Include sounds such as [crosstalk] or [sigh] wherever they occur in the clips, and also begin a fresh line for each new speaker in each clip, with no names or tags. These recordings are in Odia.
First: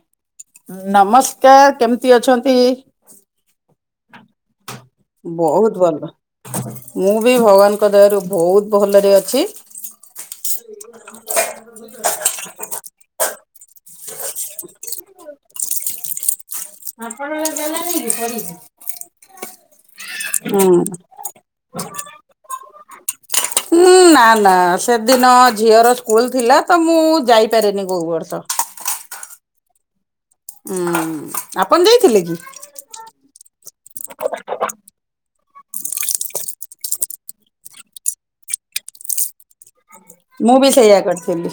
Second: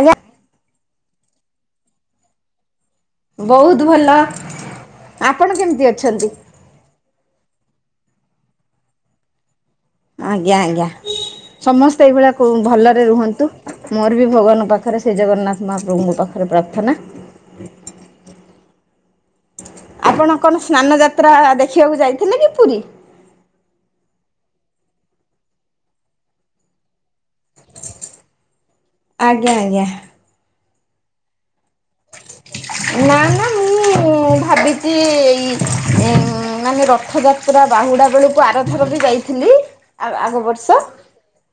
ଆଜ୍ଞା।
ନମସ୍କାର! କେମିତି ଅଛନ୍ତି?
ବହୁତ୍ ଭଲ। ଆପଣ
ବହୁତ୍
କେମିତି
ଭଲ।
ଅଛନ୍ତି?
ମୁଁ ବି ଭଗବାନଙ୍କ ଦୟାରୁ ବହୁତ ଭଲରେ ଅଛି।
ଆଜ୍ଞା, ଆଜ୍ଞା, ସମସ୍ତେ ଏଇଭଳିଆ ଭଲରେ ରୁହନ୍ତୁ। ମୋର ବି ଭଗବାନଙ୍କ ପାଖରେ, ଶ୍ରୀଜଗନ୍ନାଥ ମହାପ୍ରଭୁଙ୍କ ପାଖରେ ପ୍ରାର୍ଥନା।
ଆପଣଙ୍କ ଦେଲାନି କି ପରି?
ଆପଣ କଣ ସ୍ନାନ ଯାତ୍ରା ଦେଖିବାକୁ ଯାଇଥିଲେ କି ପୁରୀ?
ହୁଁ, ନା ନା ସେଦିନ ଝିଅର ସ୍କୁଲ ଥିଲା ତ, ମୁଁ ଯାଇପାରେନି କଉ ବର୍ଷ।
ଆଜ୍ଞା, ଆଜ୍ଞା।
ଉଁ, ଆପଣ ଯାଇଥିଲେ କି?
ନା, ନା, ମୁଁ ମୁଁ, ଭାବିଚି ଏଇ-ଇ ମାନେ ରଥଯାତ୍ରା ବାହୁଡ଼ା ବେଳକୁ ଆରଥର ବି ଯାଇ ଥିଲି ଆ-ଆଗ
ମୁଁ ବି
ବର୍ଷ।
ସେଇଆ କରିଥିଲି।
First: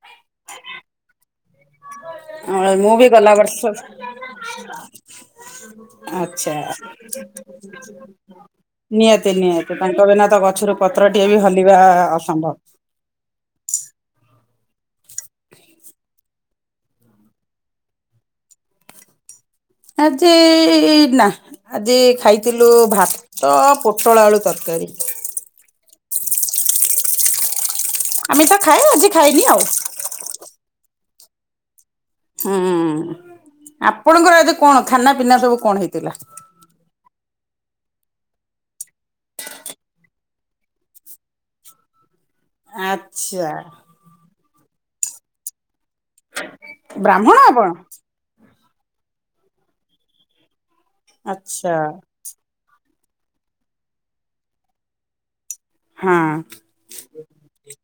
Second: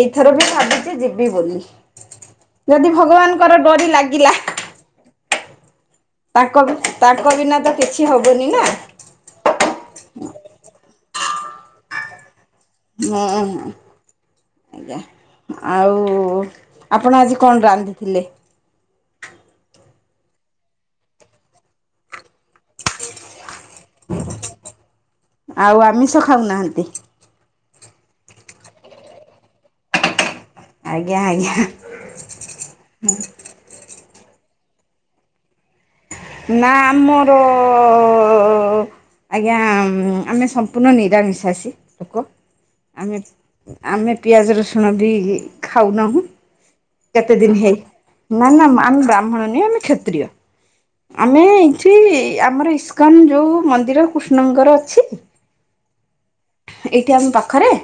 ଏଇଥର ବି ଭାବିଛି ଯିବି ବୋଲି? ଯଦି
ମୁଁ ବି ଗଲା ବର୍ଷ
ଭଗବାନଙ୍କର ଡୋରି ଲାଗିଲା?
[inaudible]
ତାଙ୍କ, ତାଙ୍କ ବିନା ତ କିଛି ହବନି ନା?
ନିହାତି, ନିହାତି, ତାଙ୍କ ବିନା ତ ଗଛରୁ ପତ୍ର ଟିଏ ବି ହଲିବା-ଆ ଅସମ୍ଭବ?
ହଁ, ହଁ। ଆଜ୍ଞା, ଆଉ-ଉ ଆପଣ ଆଜି କଣ ରାନ୍ଧିଥିଲେ?
ଆଜି-ଇ ନା। ଆଜି ଖାଇଥିଲୁ, ଭାତ, ପୋଟଳ ଆଳୁ ତରକାରୀ।
ଆଉ, ଆମିଷ ଖାଉନାହାଁନ୍ତି?
ଆମିଷ ଖାଏ, ଆଜି ଖାଇନି ଆଉ।
ଆଜ୍ଞା, ଆଜ୍ଞା।
ହୁଁ, ଆପଣଙ୍କର ଆଜି କଣ? ଖାନା ପିନା ସବୁ କଣ ହେଇଥିଲା?
ନା ଆମର-ଅ-ଅ ଆଜ୍ଞା, ଆମେ ସମ୍ପୂର୍ଣ୍ଣ ନିରାମିଷାଶି ଲୋକ। ଆମେ,
ଆଚ୍ଛା
ଆମେ ପିଆଜ ରସୁଣ ବି ଖାଉନାହୁଁ।
ବ୍ରାହ୍ମଣ
କେତେ ଦିନ
ଆପଣ
ହେଇ, ନା ନା ଆମେ ବ୍ରାହ୍ମଣ ନୁହଁ। ଆମେ କ୍ଷତ୍ରିୟ। ଆମେ
ଆଚ୍ଛା।
ଏଇଠି ଆମର ଇସ୍କନ ଯୋଉ ମନ୍ଦିର କୃଷ୍ଣଙ୍କର ଅଛି
ହଁ
ଏଇଠି ଆମ ପାଖରେ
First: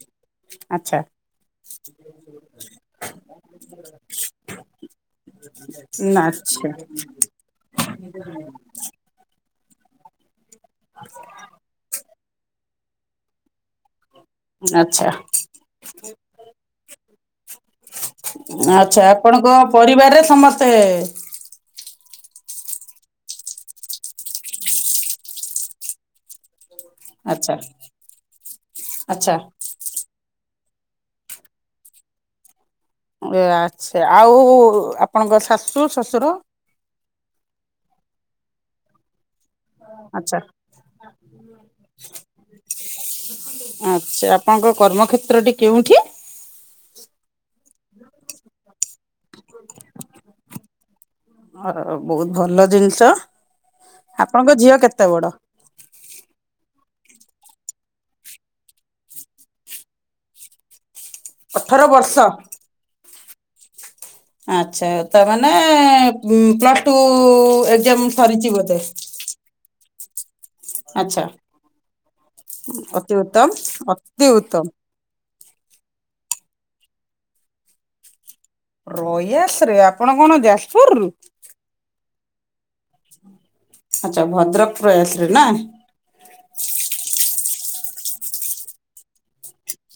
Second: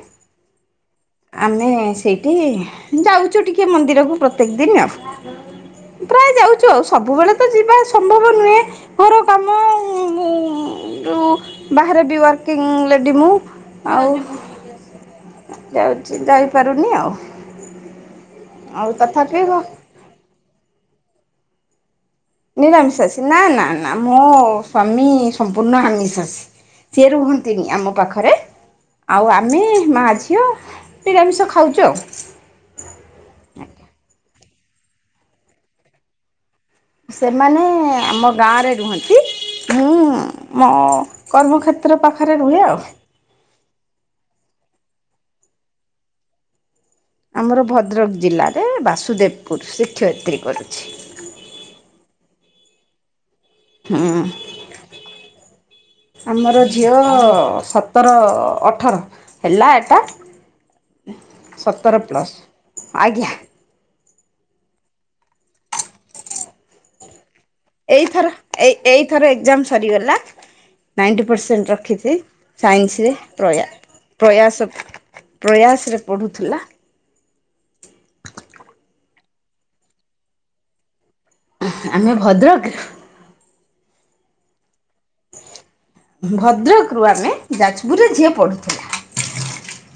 ଆଚ୍ଛା
ଆମେ ସେଇଠି ଯାଉଛୁ ଟିକେ ମନ୍ଦିରକୁ ପ୍ରତ୍ୟେକ ଦିନ ଆଉ।
[inaudible]
ପ୍ରାୟ
ଆଚ୍ଛା।
ଯାଉଛୁ ଆଉ। ସବୁବେଳେ ତ ଯିବା ଆସ ଘର କାମ ଉଁ, ମୁଁ ଯଉ ବାହାରେ ବି ୱାର୍କିଂ ଲେଡ଼ି ମୁଁ। ଆଉ
ଆଚ୍ଛା।
ଯାଉଛି ଯାଇପାରୁନି ଆଉ। ଆଉ
ଆଛା,
ତଥାପି
ଆପଣଙ୍କ ପରିବାରରେ ସମସ୍ତେ-ଏ
ନିରାମିଷାଶୀ ନା, ନା, ନା, ମୋ ସ୍ଵାମୀ ସମ୍ପୂର୍ଣ୍ଣ ଆମିଷାଶୀ। ସିଏ
ଆଚ୍ଛା
ରୁହନ୍ତିନି, ଆମ ପାଖରେ। ଆଉ
ଆଚ୍ଛା।
ଆମେ ମା ଝିଅ ନିରାମିଷ ଖାଉଚୁ ଆଉ।
ଏ ଆଚ୍ଛା, ଆଉ ଆପଣଙ୍କ ଶାଶୁ, ଶ୍ୱଶୁର?
ସେମାନେ-ଏ ଆମ ଗାଁରେ ରୁହନ୍ତି। ହୁଁ
ଆଚ୍ଛା।
ମୋ କର୍ମକ୍ଷେତ୍ର ପାଖରେ ରୁହେ ଆଉ।
ଆଚ୍ଛା ଆପଣଙ୍କ କର୍ମକ୍ଷେତ୍ରଟି କେଉଁଠି?
ଆମର ଭଦ୍ରକ ଜିଲ୍ଲାରେ ବାସୁଦେବପୁର ଶିକ୍ଷୟିତ୍ରୀ କରୁଛି।
ହ ବହୁତ ଭଲ ଜିନିଷ ଆପଣଙ୍କ ଝିଅ କେତେ ବଡ?
ଆମର ଝିଅ ସତର ଅଠର ହେଲା ଏଟା।
ଅଠର
ସତର
ବର୍ଷ।
ପ୍ଲସ୍ ଆଜ୍ଞା।
ଆଛା ତା ମାନେ ପ୍ଲସ ଟୁ। ଏକ୍ଜାମ
ଏଇଥର
ସରିଛି
ଏ
ବୋଧେ?
ଏଇଥର ଏକଜାମ ସରିଗଲା।
ଆଚ୍ଛା
ନାଇଣ୍ଟି ପରସେଣ୍ଟ ରଖିଛି
ଅତି
ସାଇନ୍ସରେ
ଉତ୍ତମ
ପ୍ରୟା
ଅତି ଉତ୍ତମ।
ପ୍ରୟାସ। ପ୍ରୟାସରେ ପଢ଼ୁଥିଲା।
ପ୍ରୟାସରେ ଆପଣ କଣ ଯାଜପୁରରୁୁ?
ଆମେ ଭଦ୍ରକ।
ଆଚ୍ଛା ଭଦ୍ରକ ପଲେଇଆସିଲେ ନା।
ଭଦ୍ରକରୁ ଆମେ ଯାଜପୁରରେ ଝିଅ ପଢ଼ୁଥିଲା।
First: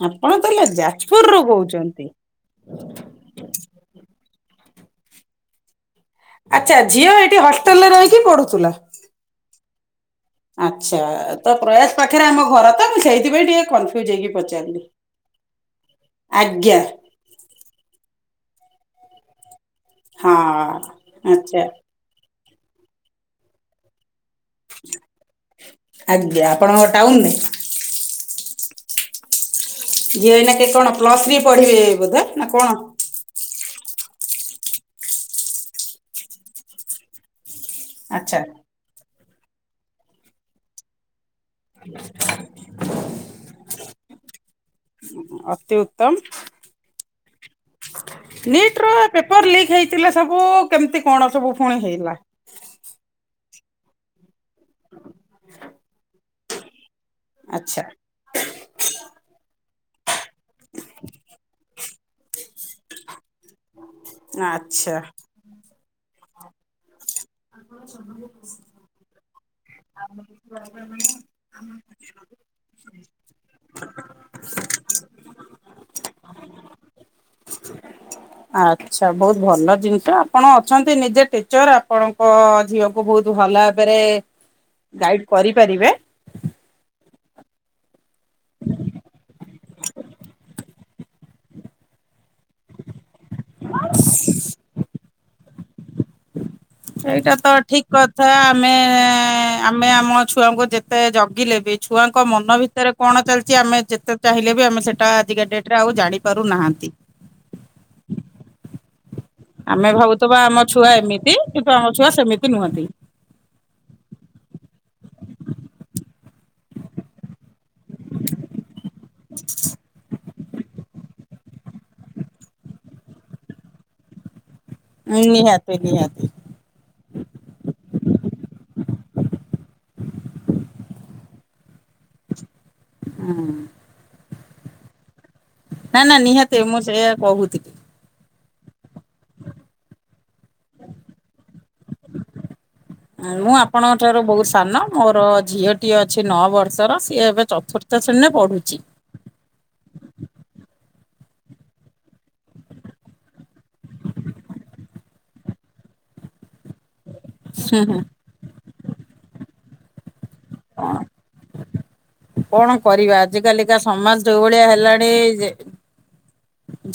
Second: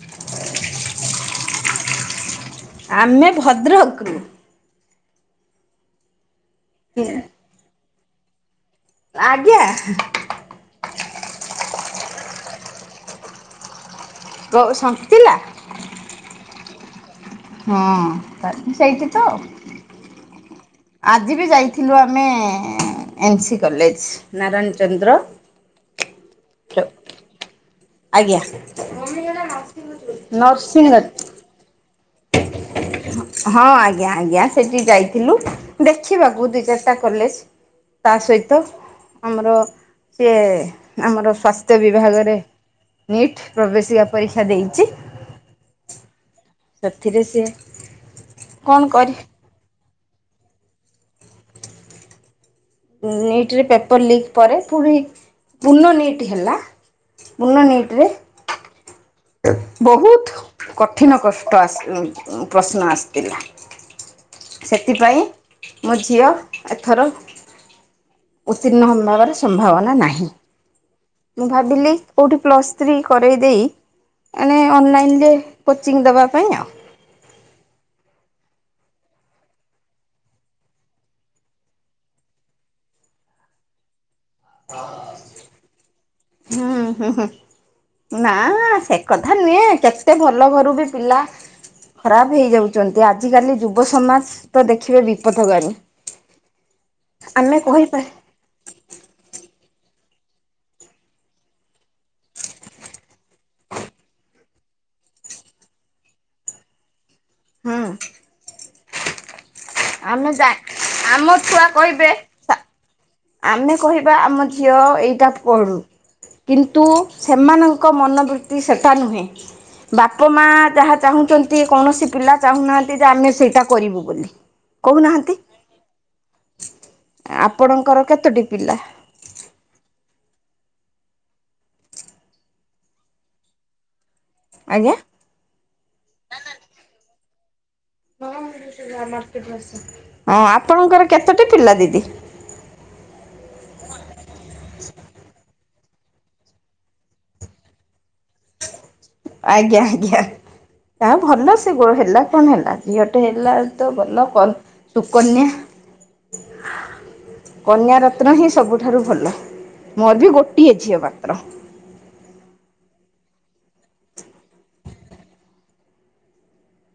ଆପଣ ତା ହେଲେ ଯାଜପୁରରୁୁ କହୁଛନ୍ତି।
ଆମେ ଭଦ୍ରକ।
ଆଚ୍ଛା ଝିଅ ଏଇଠି ହଷ୍ଟେଲ ରେ ରହିକି ପଢୁଥିଲା।
ଆଜ୍ଞା।
ଆଚ୍ଛା ତ ପ୍ରୟାସ ପାଖରେ ଆମ ଘର ତ ମୁଁ ସେଇଥିପାଇଁ ଟିକେ କନଫ୍ୟଜ୍ ହେଇକି। ପଚାରିଲି
ସନ୍ତିଲା
ଆଜ୍ଞା।
ହଁ ଫାଷ୍ଟ ସେଇଠି ତ।
ହଁ
ଆଜି ବି
ଆଚ୍ଛା।
ଯାଇଥିଲୁ ଆମେ ଏନ୍ ସି କଲେଜ୍। ନାରଣଚନ୍ଦ୍ର
ଆଜ୍ଞା
ଚ
ଆପଣଙ୍କ ଟାଉନରେ
ଆଜ୍ଞା।
ଝିଅ ଏଇନା କେ
ନରସିଂହ
କଣ ପ୍ଲସ ଥ୍ରୀ ପଢିବେ ବୋଧ ନା କଣ?
ହଁ ଆଜ୍ଞା ଆଜ୍ଞା ସେଠି ଯାଇଥିଲୁ ଦେଖିବାକୁ ଦି ଚାରିଟା କଲେଜ୍। ତା
ଆଚ୍ଛା।
ସହିତ ଆମର ସିଏ ଆମର ସ୍ୱାସ୍ଥ୍ୟ। ସ୍ୱାସ୍ଥ୍ୟ ବିଭାଗରେ ନିଟ୍ ପ୍ରବେଶିକା ପରୀକ୍ଷା ଦେଇଛି।
ଅତି ଉତ୍ତମ
ସେଥିରେ ସିଏ
ନିଟ୍
କଣ
ର
କରି
ପେପର ଲିକ୍ ହେଇ ଥିଲା ସବୁ କେମିତି କଣ ସବୁ ପୁଣି ହେଇଗଲା?
ନିଟ୍ ରେ ପେପର ଲିକ୍ ପରେ ପୁଣି ପୁର୍ଣ୍ଣ ନିଟ୍ ହେଲା। ପୁରୁଣା
ଆଚ୍ଛା।
ନିଟରେ। ବହୁତ କଠିନ କଷ୍ଟ ଆ ପ୍ରଶ୍ନ ଆସେ। ଥିଲା
ଆଚ୍ଛା।
ସେଥିପାଇଁ ମୋ ଝିଅ ଏଥର।
ଆପଣ [unintelligible]
ଉତ୍ତୀର୍ଣ୍ଣ [unintelligible] ସମ୍ଭାବନା- ନାହିଁ
[unintelligible]
ମୁଁ ଭାବିଲି କୋଉଠି ପ୍ଲସ୍ ଥ୍ରୀ କରେଇ ଦେଇ ମାନେ ଅନଲାଇନ୍ ରେ କୋଚିଂ ଦେବା ପାଇଁ ଆଉ।
[unintelligible]
[inaudible]
ଆଚ୍ଛା ବହୁତ ଭଲ ଜିନିଷ ଆପଣ ଅଛନ୍ତି ନିଜେ ଟିଚର ଆପଣଙ୍କ ଝିଅକୁ ତାକୁ ବହୁତ ଭଲ ଭାବରେ ଗାଇଡ୍ କରିପାରିବେ।
ହୁଁ ହୁଁ ହୁଁ ନାଁ ନାଁ ସେ କଥା ନୁହେଁ କେତେ ଭଲ ଘରୁ ବି ପିଲା ଖରାପ୍ ହେଇଯାଉଛନ୍ତି ଆ ଆଜିକାଲି ଯୁବ ସମାଜ ତ ଦେଖିବେ ବିପଦକାରୀ
ସେଇଟା ତ ଠିକ୍ କଥା ଆମେ ଆମେ ଆମ ଛୁଆଙ୍କୁ ଯେତେ ଜଗିଲେ ବି ଛୁଆଙ୍କ ମନ ଭିତରେ କଣ ଚାଲିଛି ଆମେ ଯେତେ ଚାହିଁଲେ ବି ଆମେ ସେଟା ଆଜିକା ଡେଟ୍ ରେ ଆଉ ଜାଣିପାରୁ ନାହାଁନ୍ତି।
ହଁ।
ଆମେ ଭାବୁଥିବା ଆମ ଛୁଆ
ଆମ
ଏମିତି କିନ୍ତୁ ଆମ
କହିବେ
ଛୁଆ ସେମିତି ନୁହଁନ୍ତି।
ଆମେ କହିବା ଆମ ଝିଅ ଏଇଟା ପଢୁ କିନ୍ତୁ ସେମାନଙ୍କ ସେମାନଙ୍କ ମନବୃତ୍ତି ସେଟା ନୁହେଁ ବାପ ମା ଯାହା ଚାହୁଁଛନ୍ତି। କୌଣସି ପିଲା ଚାହୁଁନାହାନ୍ତି ଯେ ଆମେ ସେଇଟା କରିବୁ ବୋଲି କହୁନାହାନ୍ତି
ନିହାତି ନିହାତି
ଆପଣଙ୍କର କେତୋଟି ପିଲା?
ହୁଁ।
ଆଜ୍ଞା
ନା ନା ନିହାତି ମୁଁ ସେଇ କହୁଥିଲି।
[unintelligible] ଆପଣଙ୍କର କେତୋଟି ପିଲା ଦିଦି?
ମୁଁ ଆପଣଙ୍କ ଠାରୁ ବହୁତ୍ ସାନ ମୋର ଝିଅଟି ଏ ଅଛି ନଅ ବର୍ଷର ସିଏ ଏବେ ଚତୁର୍ଥ ତ ଶ୍ରେଣୀରେ ପଢୁଛି।
ଆଜ୍ଞା ଆଜ୍ଞା। ଆ ଭଲ ସେ ହେଲା କଣ ହେଲା ଝିଅଟେ ହେଲା ତ ଭଲ କଣ ସୁକନ୍ୟା। କନ୍ୟ ରତ୍ନ ହିଁ ସବୁଠାରୁ ଭଲ ମୋର ବି ଗୋଟିଏ ଝିଅ ମାତ୍ର
କଣ କରିବା ଆଜିକାଲିକା ସମାଜ ଯୋଉଭଳିଆ ହେଲାଣି ଯେ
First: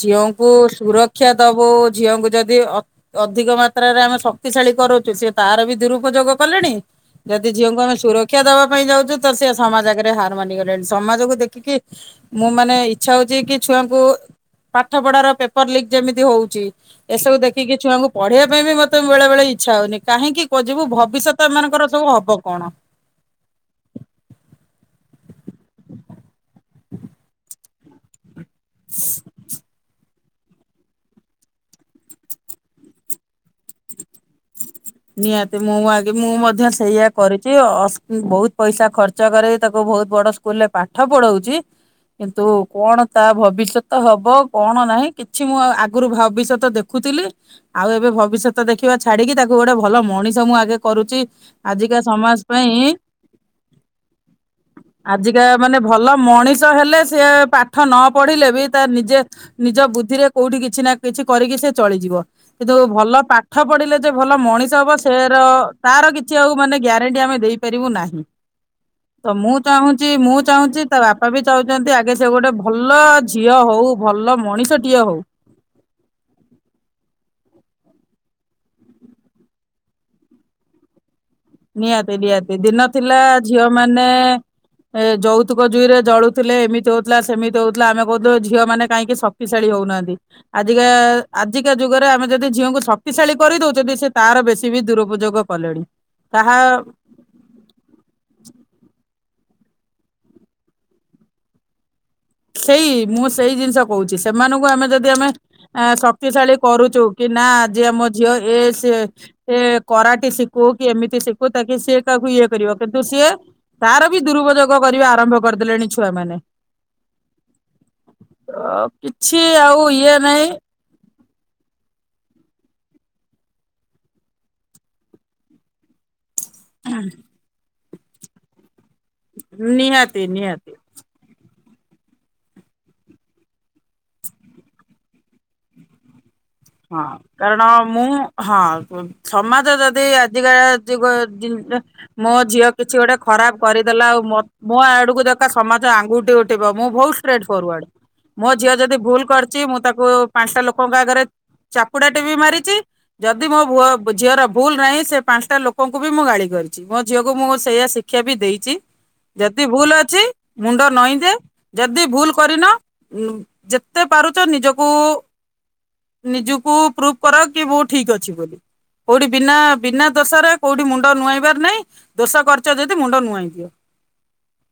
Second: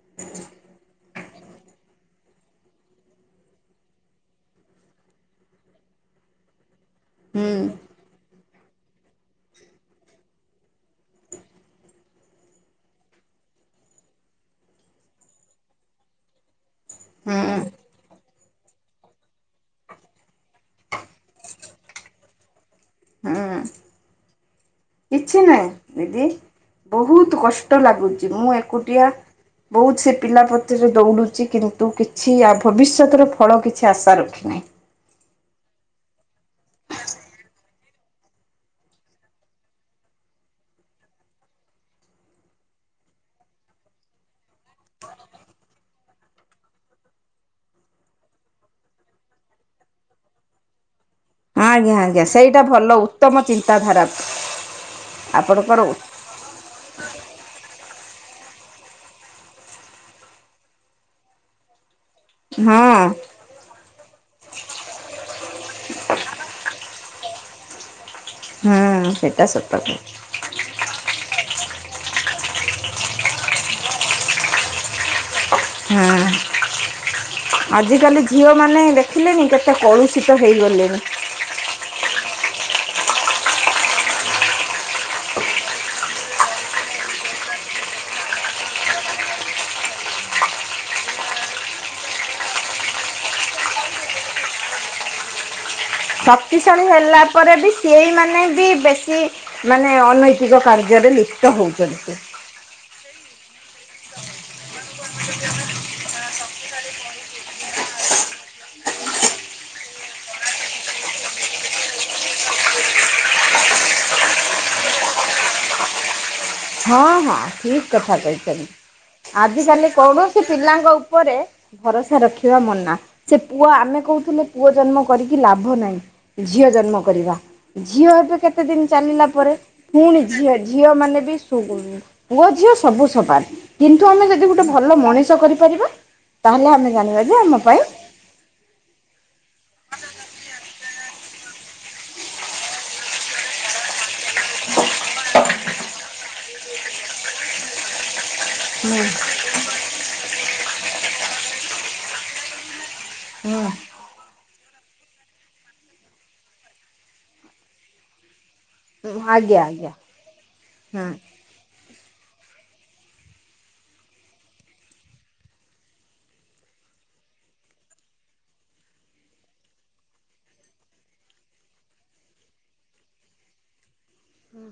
ଝିଅଙ୍କୁ ସୁରକ୍ଷା ଦବୁ ଝିଅଙ୍କୁ ଯଦି ଅ ଅଧିକ ମାତ୍ରାରେ ଆମେ ଶକ୍ତିଶାଳୀ କରୁଛୁ ସେ ତାର ବି ଦୁରୁପଯୋଗ କଲେଣି ଯଦି
ହୁଁ
ଝିଅଙ୍କୁ ଆମେ ସୁରକ୍ଷା ଶିକ୍ଷା ଦବା ପାଇଁ ଯାଉଛୁ ତ ସେ ସମାଜ ଆଗରେ ହାର ମାନିଗଲେଣି ସମାଜକୁ ଦେଖିକି ମୁଁ ମାନେ ଇଚ୍ଛା ହଉଛି କି ଛୁଆଙ୍କୁ ପାଠ ପଢାର ପେପର ଲିକ୍ ଯେମିତି ହଉଛି
ହୁଁ
ଏସବୁ ଦେଖିକି ଛୁଆଙ୍କୁ ପଢିବା ପାଇଁ ବି ମୋତେ ବେଳେ ବେଳେ ଇଚ୍ଛା ହଉନି କାହିଁକି ଯିବୁ ଭବିଷ୍ୟତ ଏ ମାନଙ୍କର ସବୁ ହବ କଣ?
ହୁଁ କିଛି ନାହିଁ ଦିଦି ବହୁତ କଷ୍ଟ ଲାଗୁଛି। ମୁଁ ଏକୁଟିଆ ବହୁତ ପିଲାପତିରେ ଦୌଡ଼ୁଛି କିନ୍ତୁ କିଛି ଆ ଭବିଷ୍ୟତର ଫଳ କିଛି ଆଶା ରଖିନାହିଁ।
ନିହାତି ମୁଁ ଆଗ ମୁଁ ମଧ୍ୟ ସେଇୟଆ କରିୁଛି ବହୁତ ପଇସା ଖର୍ଚ୍ଚ କରେ ତାକୁ ବହୁତ ବଡ ସ୍କୁଲ ରେ ପାଠ ପଢଉଛି। କିନ୍ତୁ କଣ ତା ଭବିଷ୍ୟତ ହବ କଣ ନାହିଁ କିଛି ମୁଁ ଆଗରୁ ଭବିଷ୍ୟତ ଦେଖୁ। ଦେଖୁଥିଲି ଆଉ ଏବେ ଭବିଷ୍ୟତ ଦେଖିବା ଛାଡିକି ତାକୁ ଗୋଟେ ଭଲ ମଣିଷ ମୁଁ ଆଗେ କରୁଛି।
ହଁ ଆଜ୍ଞା
ଆଜିକା
ଆଜ୍ଞା
ସମାଜ
ସେଇଟା
ପାଇଁ
ଭଲ ଉତ୍ତମ ଚିନ୍ତାଧାରା
ଆଜିକା ମାନେ
ଆପଣଙ୍କର ହଁ
ଭଲ ମଣିଷ ହେଲେ ସେି ପାଠ ନ ପଢିଲେ ବି ତା ନିଜେ ନିଜ ବୁଦ୍ଧିରେ କୋଉଠି କିଛି ନା କିଛି କରିକି ସେ ଚଳିଯିବ କିନ୍ତୁ
ହଁ
ଭଲ ପାଠ ପଢିଲେ ଯେ ଭଲ ମଣିଷ ହବ ସେ ର ତାର କିଛି ଆଉ ମାନେ ଗ୍ୟାରେଣ୍ଟି ଆମେ ଦେଇପାରିବୁ ନାହିଁ। ତ
ସେଇଟା
ମୁଁ
ସତ କଥା
ଚାହୁଁଛି ମୁଁ ଚାହୁଁଛି ତା ବାପା ବି ଚାହୁଛନ୍ତି ଆଗେ ସେ ଗୋଟେ ଭଲ ଝିଅ ହଉ ଭଲ ମଣିଷଟିଏ ହଉ।
ହୁଁ। ଆଜିକାଲି ଝିଅ ମାନେ ଦେଖିଲେନି କେତେ କଳୁଷିତ ହେଇଗଲେଣିି।
ନିହାତି ନିହାତି ଦିନ ଥିଲା ଝିଅ ମାନେ ଏ ଯୌତୁକ ଜୁଇ ରେ ଜଳୁଥିଲେ ଏମିତି ହଉଥିଲା ସେମିତି ହଉଥିଲା ଆମେ କହୁଥିଲେୁ ଝିଅମାନେ କାହିଁକି ସ କିଶାଳି ହଉନାହାନ୍ତି। ଆଜିକା ଆଜିକା ଯୁଗରେ ଆମେ ଯଦି ଝିଅଙ୍କୁ ଶକ୍ତିଶାଳୀ କରିଦଉଛନ୍ତି ସେ ତାର ବେଶୀ ବି ଦୁରୁପଯୋଗ କଲେଣି। ତାହା
ଶକ୍ତିଶାଳି ହେଲା ପରେ ବି ସିଏଇ ମାନେ ବି ବେଶୀ ମାନେ ଅନୈତିକ କାର୍ଯ୍ୟରେ ଲିପ୍ତ ହଉଛନ୍ତି।
ସେଇ ମୁଁ ସେଇ ଜିନିଷ କହୁଛି ସେମାନଙ୍କୁ ଆମେ ଯଦି ଆମେ ଆ ଶକ୍ତିଶାଳୀ କରୁଚୁ କି ନା ଆଜି ଆମ ଝିଅ ଏ ସେ ଏ କରାଟ ଶିଖୁ କି ଏମିତି ଶିଖୁ ତାକି ସିଏ କାହାକୁ ଇଏ କରିବ କିନ୍ତୁ ସିଏ ତାର ବି ଦୁରୁପଯୋଗ କରିବା ଆରମ୍ଭ କରିଦେଲେଣି ଛୁଆମାନେ।
ହଁ ହଁ ଠିକ କଥା
ତ
କହିଛନ୍ତି
କିଛି
ଆଜି
ଆଉ
କାଲି
ଇଏ
କୌଣସି
ନାହିଁ
ପିଲାଙ୍କ ଓପରେ ଭରସା ରଖିବା ମନା ସେ ପୁଅ ଆମେ କହୁଥିଲେ ପୁଅ ଜନ୍ମ କରିକି ଲାଭ ନାହିଁ। ଝିଅ ଜନ୍ମ କରିବା ଝିଅ ଏବେ କେତେ ଦିନ ଚାଲିଲା ପରେ ପୁଣି
ନିହାତି
ଝିଅ ଝି
ନିହାତି।
ଝିଅ ମାନେ ବି ପୁଅ ଝିଅ ସବୁ ସବାନ କିନ୍ତୁ ଆମେ ଯଦି ଗୋଟେ ଭଲ ମଣିଷ କରିପାରିବା। ତାହେଲେ ଆମେ
ହଁ
ଜାଣିବା ଯେ ଆମ
କାରଣ
ପାଇଁ
ମୁଁ ହଁ ସମାଜ ଯଦି ଆଜିକା ଯୁଗ ଜି ମୋ ଝିଅ କିଛି ଗୋଟେ ଖରାପ କରିଦେଲା ଆଉ ମୋ ଆଡ଼କୁ ଯଥା ସମାଜ ଆଙ୍ଗୁଠି ଉଠିବ ମୁଁ ଭୋଉ ଷ୍ଟ୍ରେଟ ଫରୱଡ଼ ମୋ ଝିଅ ଯଦି
ହୁଁ
ଭୁଲ କରିଛି ମୁଁ ତାକୁ ପାଞ୍ଚଟା ଲୋକଙ୍କ ଆଗରେ ଚାପୁଡ଼ା ଟେ ବି ମାରିଛି। ଯଦି ମୋ ଉଅ
ହୁଁ
ଝିଅର ଭୁଲ ନାହିଁ ସେ ପାଞ୍ଚଟା ଲୋକଙ୍କୁ ବି ମୁଁ ଗାଳି କରିଚି। ମୋ ଝିଅକୁ ମୁଁ ସେଇଆ ଶିକ୍ଷା ବି ଦେଇଛି
ଆଜ୍ଞା
ଯଦି
ଆଜ୍ଞା।
ଭୁଲ ଅଛି ମୁଣ୍ଡ
ହଁ
ନଈଁ ଦେ ଯଦି ଭୁଲ କରିନ ଉଁ ଯେତେ ପାରୁଚ ନିଜକୁ ନିଜୁକୁ ପ୍ରୁଭ୍ କରାଅ କି ବୁ ଠିକ୍ ଅଛି ବୋଲି। କୋଉଠି ବିନା ବିନା ଦୋଷରେ କୋଉଠି ମୁଣ୍ଡ ନୁଆଁଇବାର ନାଇଁ ଦୋଷ କରିଚ ଯଦି ମୁଣ୍ଡ ନୁଆଇଁ ଦିଅ।
ହୁଁ।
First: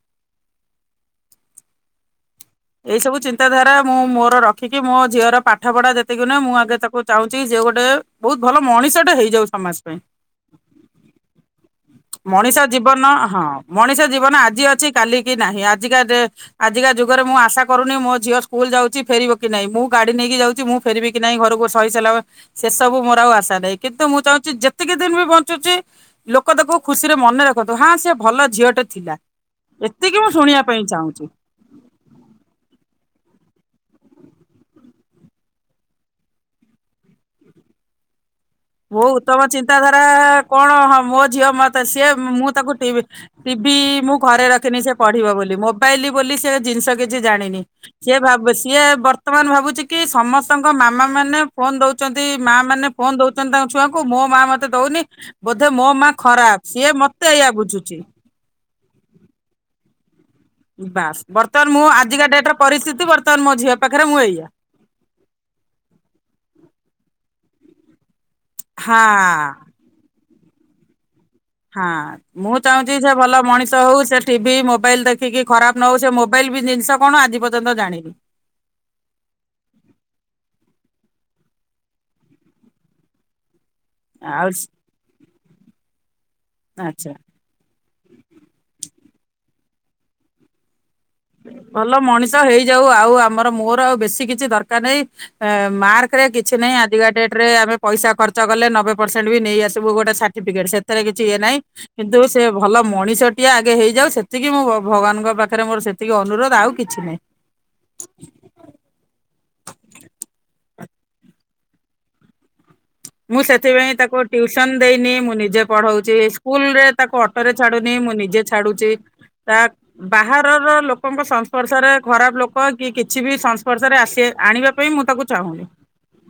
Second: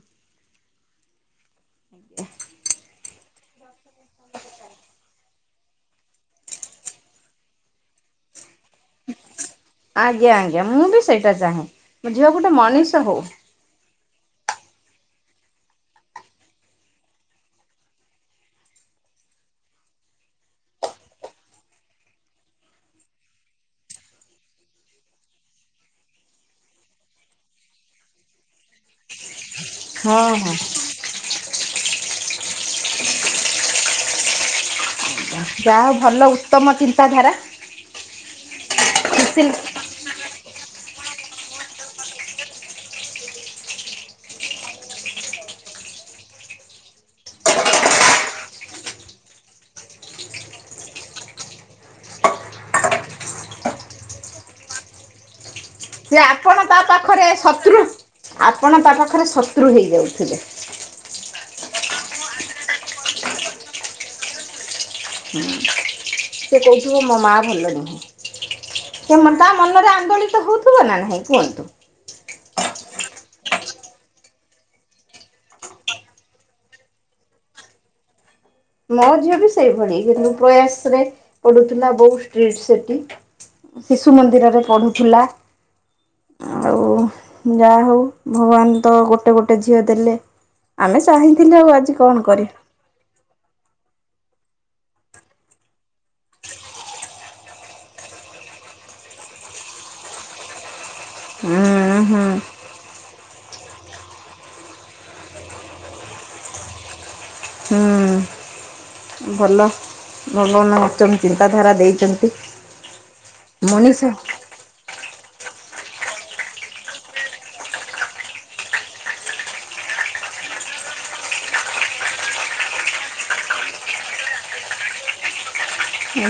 ଏଇ ସବୁ ଚିନ୍ତାଧାରା ମୁଁ ମୋର ରଖିକି ମୋ ଝିଅର ପାଠ ପଡ଼ା ଯେତିକି ନୁହେଁ ମୁଁ ଆଗେ ତାକୁ ଚାହୁଁଛି ସିଏ ଗୋଟେ ବୋହୁତ ଭଲ ମଣିଷ ଟେ ହେଇଯାଉ ସମାଜ ପାଇଁ।
ଏ ମୁଁ ବି ସେଇଟା ଚାହେଁ। ମୋ ଝିଅ ଗୋଟେ
ମଣିଷ ଜୀବନ
ହଉ।
ହଁ ମଣିଷ ଜୀବନ ଆଜି ଅଛି କାଲି କି ନାହିଁ ଆଜିକା ଡ଼େ ଆଜିକା ଯୁଗରେ ମୁଁ ଆଶା କରୁନି ମୋ ଝିଅ ସ୍କୁଲ ଯାଉଛି ଫେରିବ କି ନାଇଁ, ମୁଁ ଗାଡ଼ି ନେଇକି ଯାଉଛି ମୁଁ ଫେରିବି କି ନାଇଁ ଘରକୁ ସହିସଲାମ ସେ ସବୁ ମୋର ଆଉ ଆଶା ନାହିଁ କିନ୍ତୁ ମୁଁ ଚାହୁଁଛି ଯେତିକି ଦିନ୍ ବି ବଞ୍ଚୁଚି ଲୋକ ତାକୁ ଖୁସିରେ ମନେ ରଖନ୍ତୁ ହଁ ସେ ଭଲ ଝିଅଟେ ଥିଲା ଏତିକି ମୁଁ
ହଁ ହଁ
ଶୁଣିବା ପାଇଁ ଚାହୁଁଛି।
ଯାହା ହଉ ଭଲ ଉତ୍ତମ ଚିନ୍ତାଧାରା।
ମୋ ଉତ୍ତମ
ସୁଶୀଲ
ଚିନ୍ତାଧାରା କଣ ହଁ ମୋ ଝିଅ ମତେ ସିଏ ମୁଁ ତାକୁ ଟିଭି ଟିବି ମୁଁ ଘରେ ରଖିନି ସିଏ ପଢ଼ିବ ବୋଲି, ମୋବାଇଲ ବୋଲି ସେ ଜିନିଷ କିଛି ଜାଣିନି। ସିଏ ଭାବେ ସିଏ ବର୍ତ୍ତମାନ ଭାବୁଛି କି ସମସ୍ତଙ୍କ ମାମା ମାନେ ଫୋନ ଦଉ ଚନ୍ତି ମା ମାନେ ଫୋନ ଦଉଚନ୍ତି ତାଙ୍କ ଛୁଆଙ୍କୁ ମୋ ମା ମତେ ଦଉନି। ବୋଧେ ମୋ ମା
ସେ ଆପଣ
ଖରାପ,
ତା
ସିଏ
ପାଖରେ
ମତେ ଏଇଆ
ଶତ୍ରୁ
ବୁଝୁଛି।
ଆପଣ ତା ପାଖରେ ଶତ୍ରୁ ହେଇଯାଉଥିବେ।
ବାସ୍ ବର୍ତ୍ତମାନ ମୁଁ ଆଜିକା ଡ଼େଟ୍ ର ପରିସ୍ଥିତି ବର୍ତ୍ତମାନ ମୋ ଝିଅ ପାଖରେ ମୁଁ ଏଇଆ।
ହୁଁ ସେ କୋହୁଥିବ ମୋ ମା ଭଲ ନୁହଁ। ସେ ମ ତା
ହଁ।
ମନରେ ଆନ୍ଦୋଳିତ ହଉଥିବ ନା ନାହିଁ କୁହନ୍ତୁ?
ହଁ। ମୁଁ ଚାହୁଁଛି ସେ ଭଲ ମଣିଷ ହଉ, ସେ ଟିଭି, ମୋବାଇଲ ଦେଖିକି ଖରାପ ନ ହଉ, ସେ ମୋବାଇଲ ବି ଜିନିଷ କଣ ଆଜି ପ ର୍ଯ୍ୟନ୍ତ ଜାଣିନି।
ମୋ ଝିଅ ବି ସେଇଭଳି ବିନ୍ଦୁ ପ୍ରୟାସରେ ପଢ଼ୁଥିଲା ବହୁତ ଷ୍ଟ୍ରୀଟ୍ ସେଠି। ଶିଶୁ
ଆଉ
ମନ୍ଦିରରେ ପଢୁଥିଲା, ଆଉ
ଆଚ୍ଛା
ଯା ହଉ ଭଗବାନ ତ ଗୋଟେ ଗୋଟେ ଝିଅ ଦେଲେ। ଆମେ ଚାହିଁ
ଭଲ ମଣିଷ ହେଇଯାଉ ଆଉ ଆମର ମୋର ଆଉ ବେଶୀ କିଛି ଦରକାର ନାହିଁ। ଏ ମାର୍କ ରେ କିଛି ନାହିଁ ଆଜିକା ଡେଟରେ ଆମେ ପଇସା ଖର୍ଚ୍ଚ କଲେ ନବେ ପରସେଣ୍ଟ ବି ନେଇ ଆସିବୁ ଗୋଟେ ସା ଟିଫିକେଟ୍ ସେଥେରେ କିଛି ଇଏ ନାହିଁ
ହୁଁ
କିନ୍ତୁ
ହୁଁ
ସେ ଭଲ ମଣିଷଟିଏ ଆଗେ ହେଇଯାଉ ସେତିକି ମୁଁ ଭ ଭଗବାନଙ୍କ ପାଖରେ ମୋର ସେ ତିକି ଅନୁରୋଧ ଆଉ କିଛି ନାହିଁ।
ହୁଁ ଭଲ ଭଲ ନା ଉଚ୍ଚମ୍ ଚିନ୍ତାଧାରା ଦେଇଛନ୍ତି।
ମୁଁ ସେଥିପାଇଁ
ମଣିଷ
ତାକୁ ଟିୟୁସନ ଦେଇନି ମୁଁ ନିଜେ ପଢଉଛି, ସ୍କୁଲ ରେ ତାକୁ ଅଟୋ ରେ ଛାଡୁନି ମୁଁ ନିଜେ ଛାଡୁଚି। ତା ବାହାରର ଲୋକଙ୍କ ସଂସ୍ପର୍ଶରେ ଖରାପ ଲୋକ କି କିଛି ବି ସଂସ୍ପର୍ଶରେ ଆସି ଆଣିବା ବି ମୁଁ ତାକୁ ଚାହୁଁନି।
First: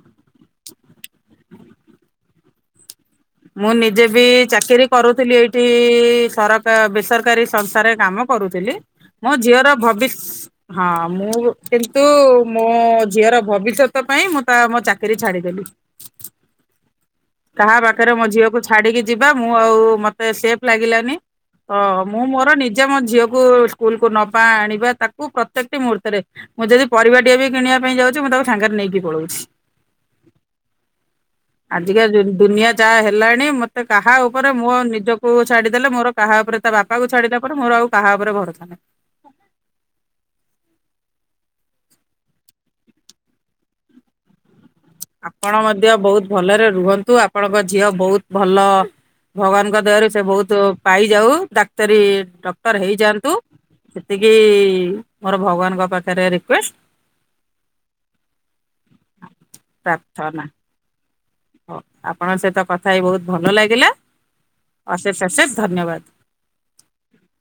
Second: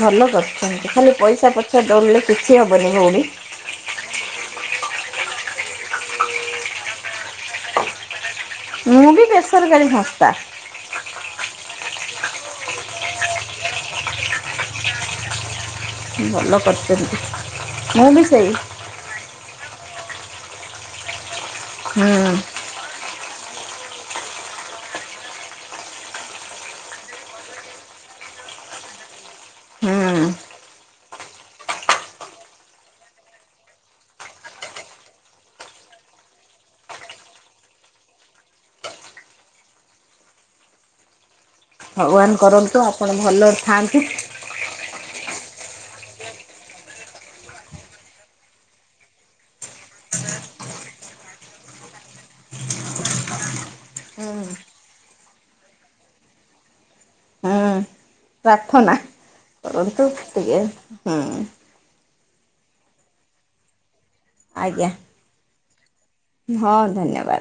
ଭଲ କରିଛନ୍ତି ଖାଲି ପଇସା ପଛରେ ଦଉଡିଲେ କିଛି ହବନି ଭଉଣୀ।
ମୁଁ ନିଜେ ବି ଚାକିରି କରୁଥିଲି ଏଇଠି ସରକା ବେସରକାରୀ ସଂସ୍ଥାରେ କାମ କରୁଥିଲି,
ମୁଁ ବି
ମୋ ଝିଅର
ବେସରକାରୀ
ଭବିଷ
ସଂସ୍ଥା
ହଁ ମୁଁ କିନ୍ତୁ ମୋ ଝିଅର ଭବିଷ୍ୟତ ପାଇଁ ମୁଁ ତା ମୋ ଚାକିରୀ ଛାଡିଦେଲି।
ଭଲ କରିଛନ୍ତି।
କାହା
ମୁଁ
ପାଖରେ
ବି
ମୋ
ସେଇ
ଝିଅକୁ ଛାଡିକି ଯିବା ମୁଁ ଆଉ ମତେ ସେଫ ଲାଗିଲାନି। ଅ
ହୁଁ
ମୁଁ ମୋର ନିଜେ ମୋ ଝିଅକୁ ସ୍କୁଲ କୁ ନବା ଆଣିବା ତାକୁ ପ୍ରତ୍ୟେକଟି ମୁହୂର୍ତ୍ତରେ ମୁଁ ଯଦି ପରିବା ଟିଏ ବି କିଣିବା ପାଇଁ ଯାଉଛି ମୁଁ ତାକୁ ସାଙ୍ଗେରେ ନେଇକି ପଳଉଚି।
ହୁଁ
ଖିଆ ଦୁନିଆ ଯାହା ହେଲାଣି ମତେ କାହା ଉପରେ ମୁଁ ଆ ନିଜକୁ ଛାଡ଼ିଦେଲେ ମୋର କାହା ଉପରେ ତା ବାପାକୁ ଛାଡ଼ିଲା ପରେ ମୋର ଆଉ କାହା ଉପରେ ଭରଷା ନାହିଁ।
ଭଗବାନ କରନ୍ତୁ ଆପଣ ଭଲରେ ଥାଆନ୍ତୁ।
ଆପଣ ମଧ୍ୟ ବୋହୁତ ଭଲରେ ରୁହନ୍ତୁ, ଆପଣଙ୍କ ଝିଅ ବୋହୁତ ଭଲ ଭଗବାନଙ୍କ ଦୟାରୁ ସେ ବୋହୁତ ପାଇଯାଉ ଡାକ୍ତରୀ ଡକ୍ଟର ହେଇଯାଆନ୍ତୁ। ସେତିକି
ହୁଁ
ମୋର ଭଗବାନଙ୍କ ପାଖେରେ ରିକ୍ୱେଷ୍ଟ୍।
ହୁଁ ପ୍ରାର୍ଥନା କରନ୍ତୁ
ପ୍ରାର୍ଥନା।
ଟିକେ ହୁଁ।
ହଉ ଆପଣଙ୍କ ସହିତ କଥା ହେଇ ବୋହୁତ ଭଲ ଲାଗିଲା।
ଆଜ୍ଞା।
ଅଶେଷ ଅଶେଷ ଧନ୍ୟବାଦ।
ହଁ ଧନ୍ୟବାଦ।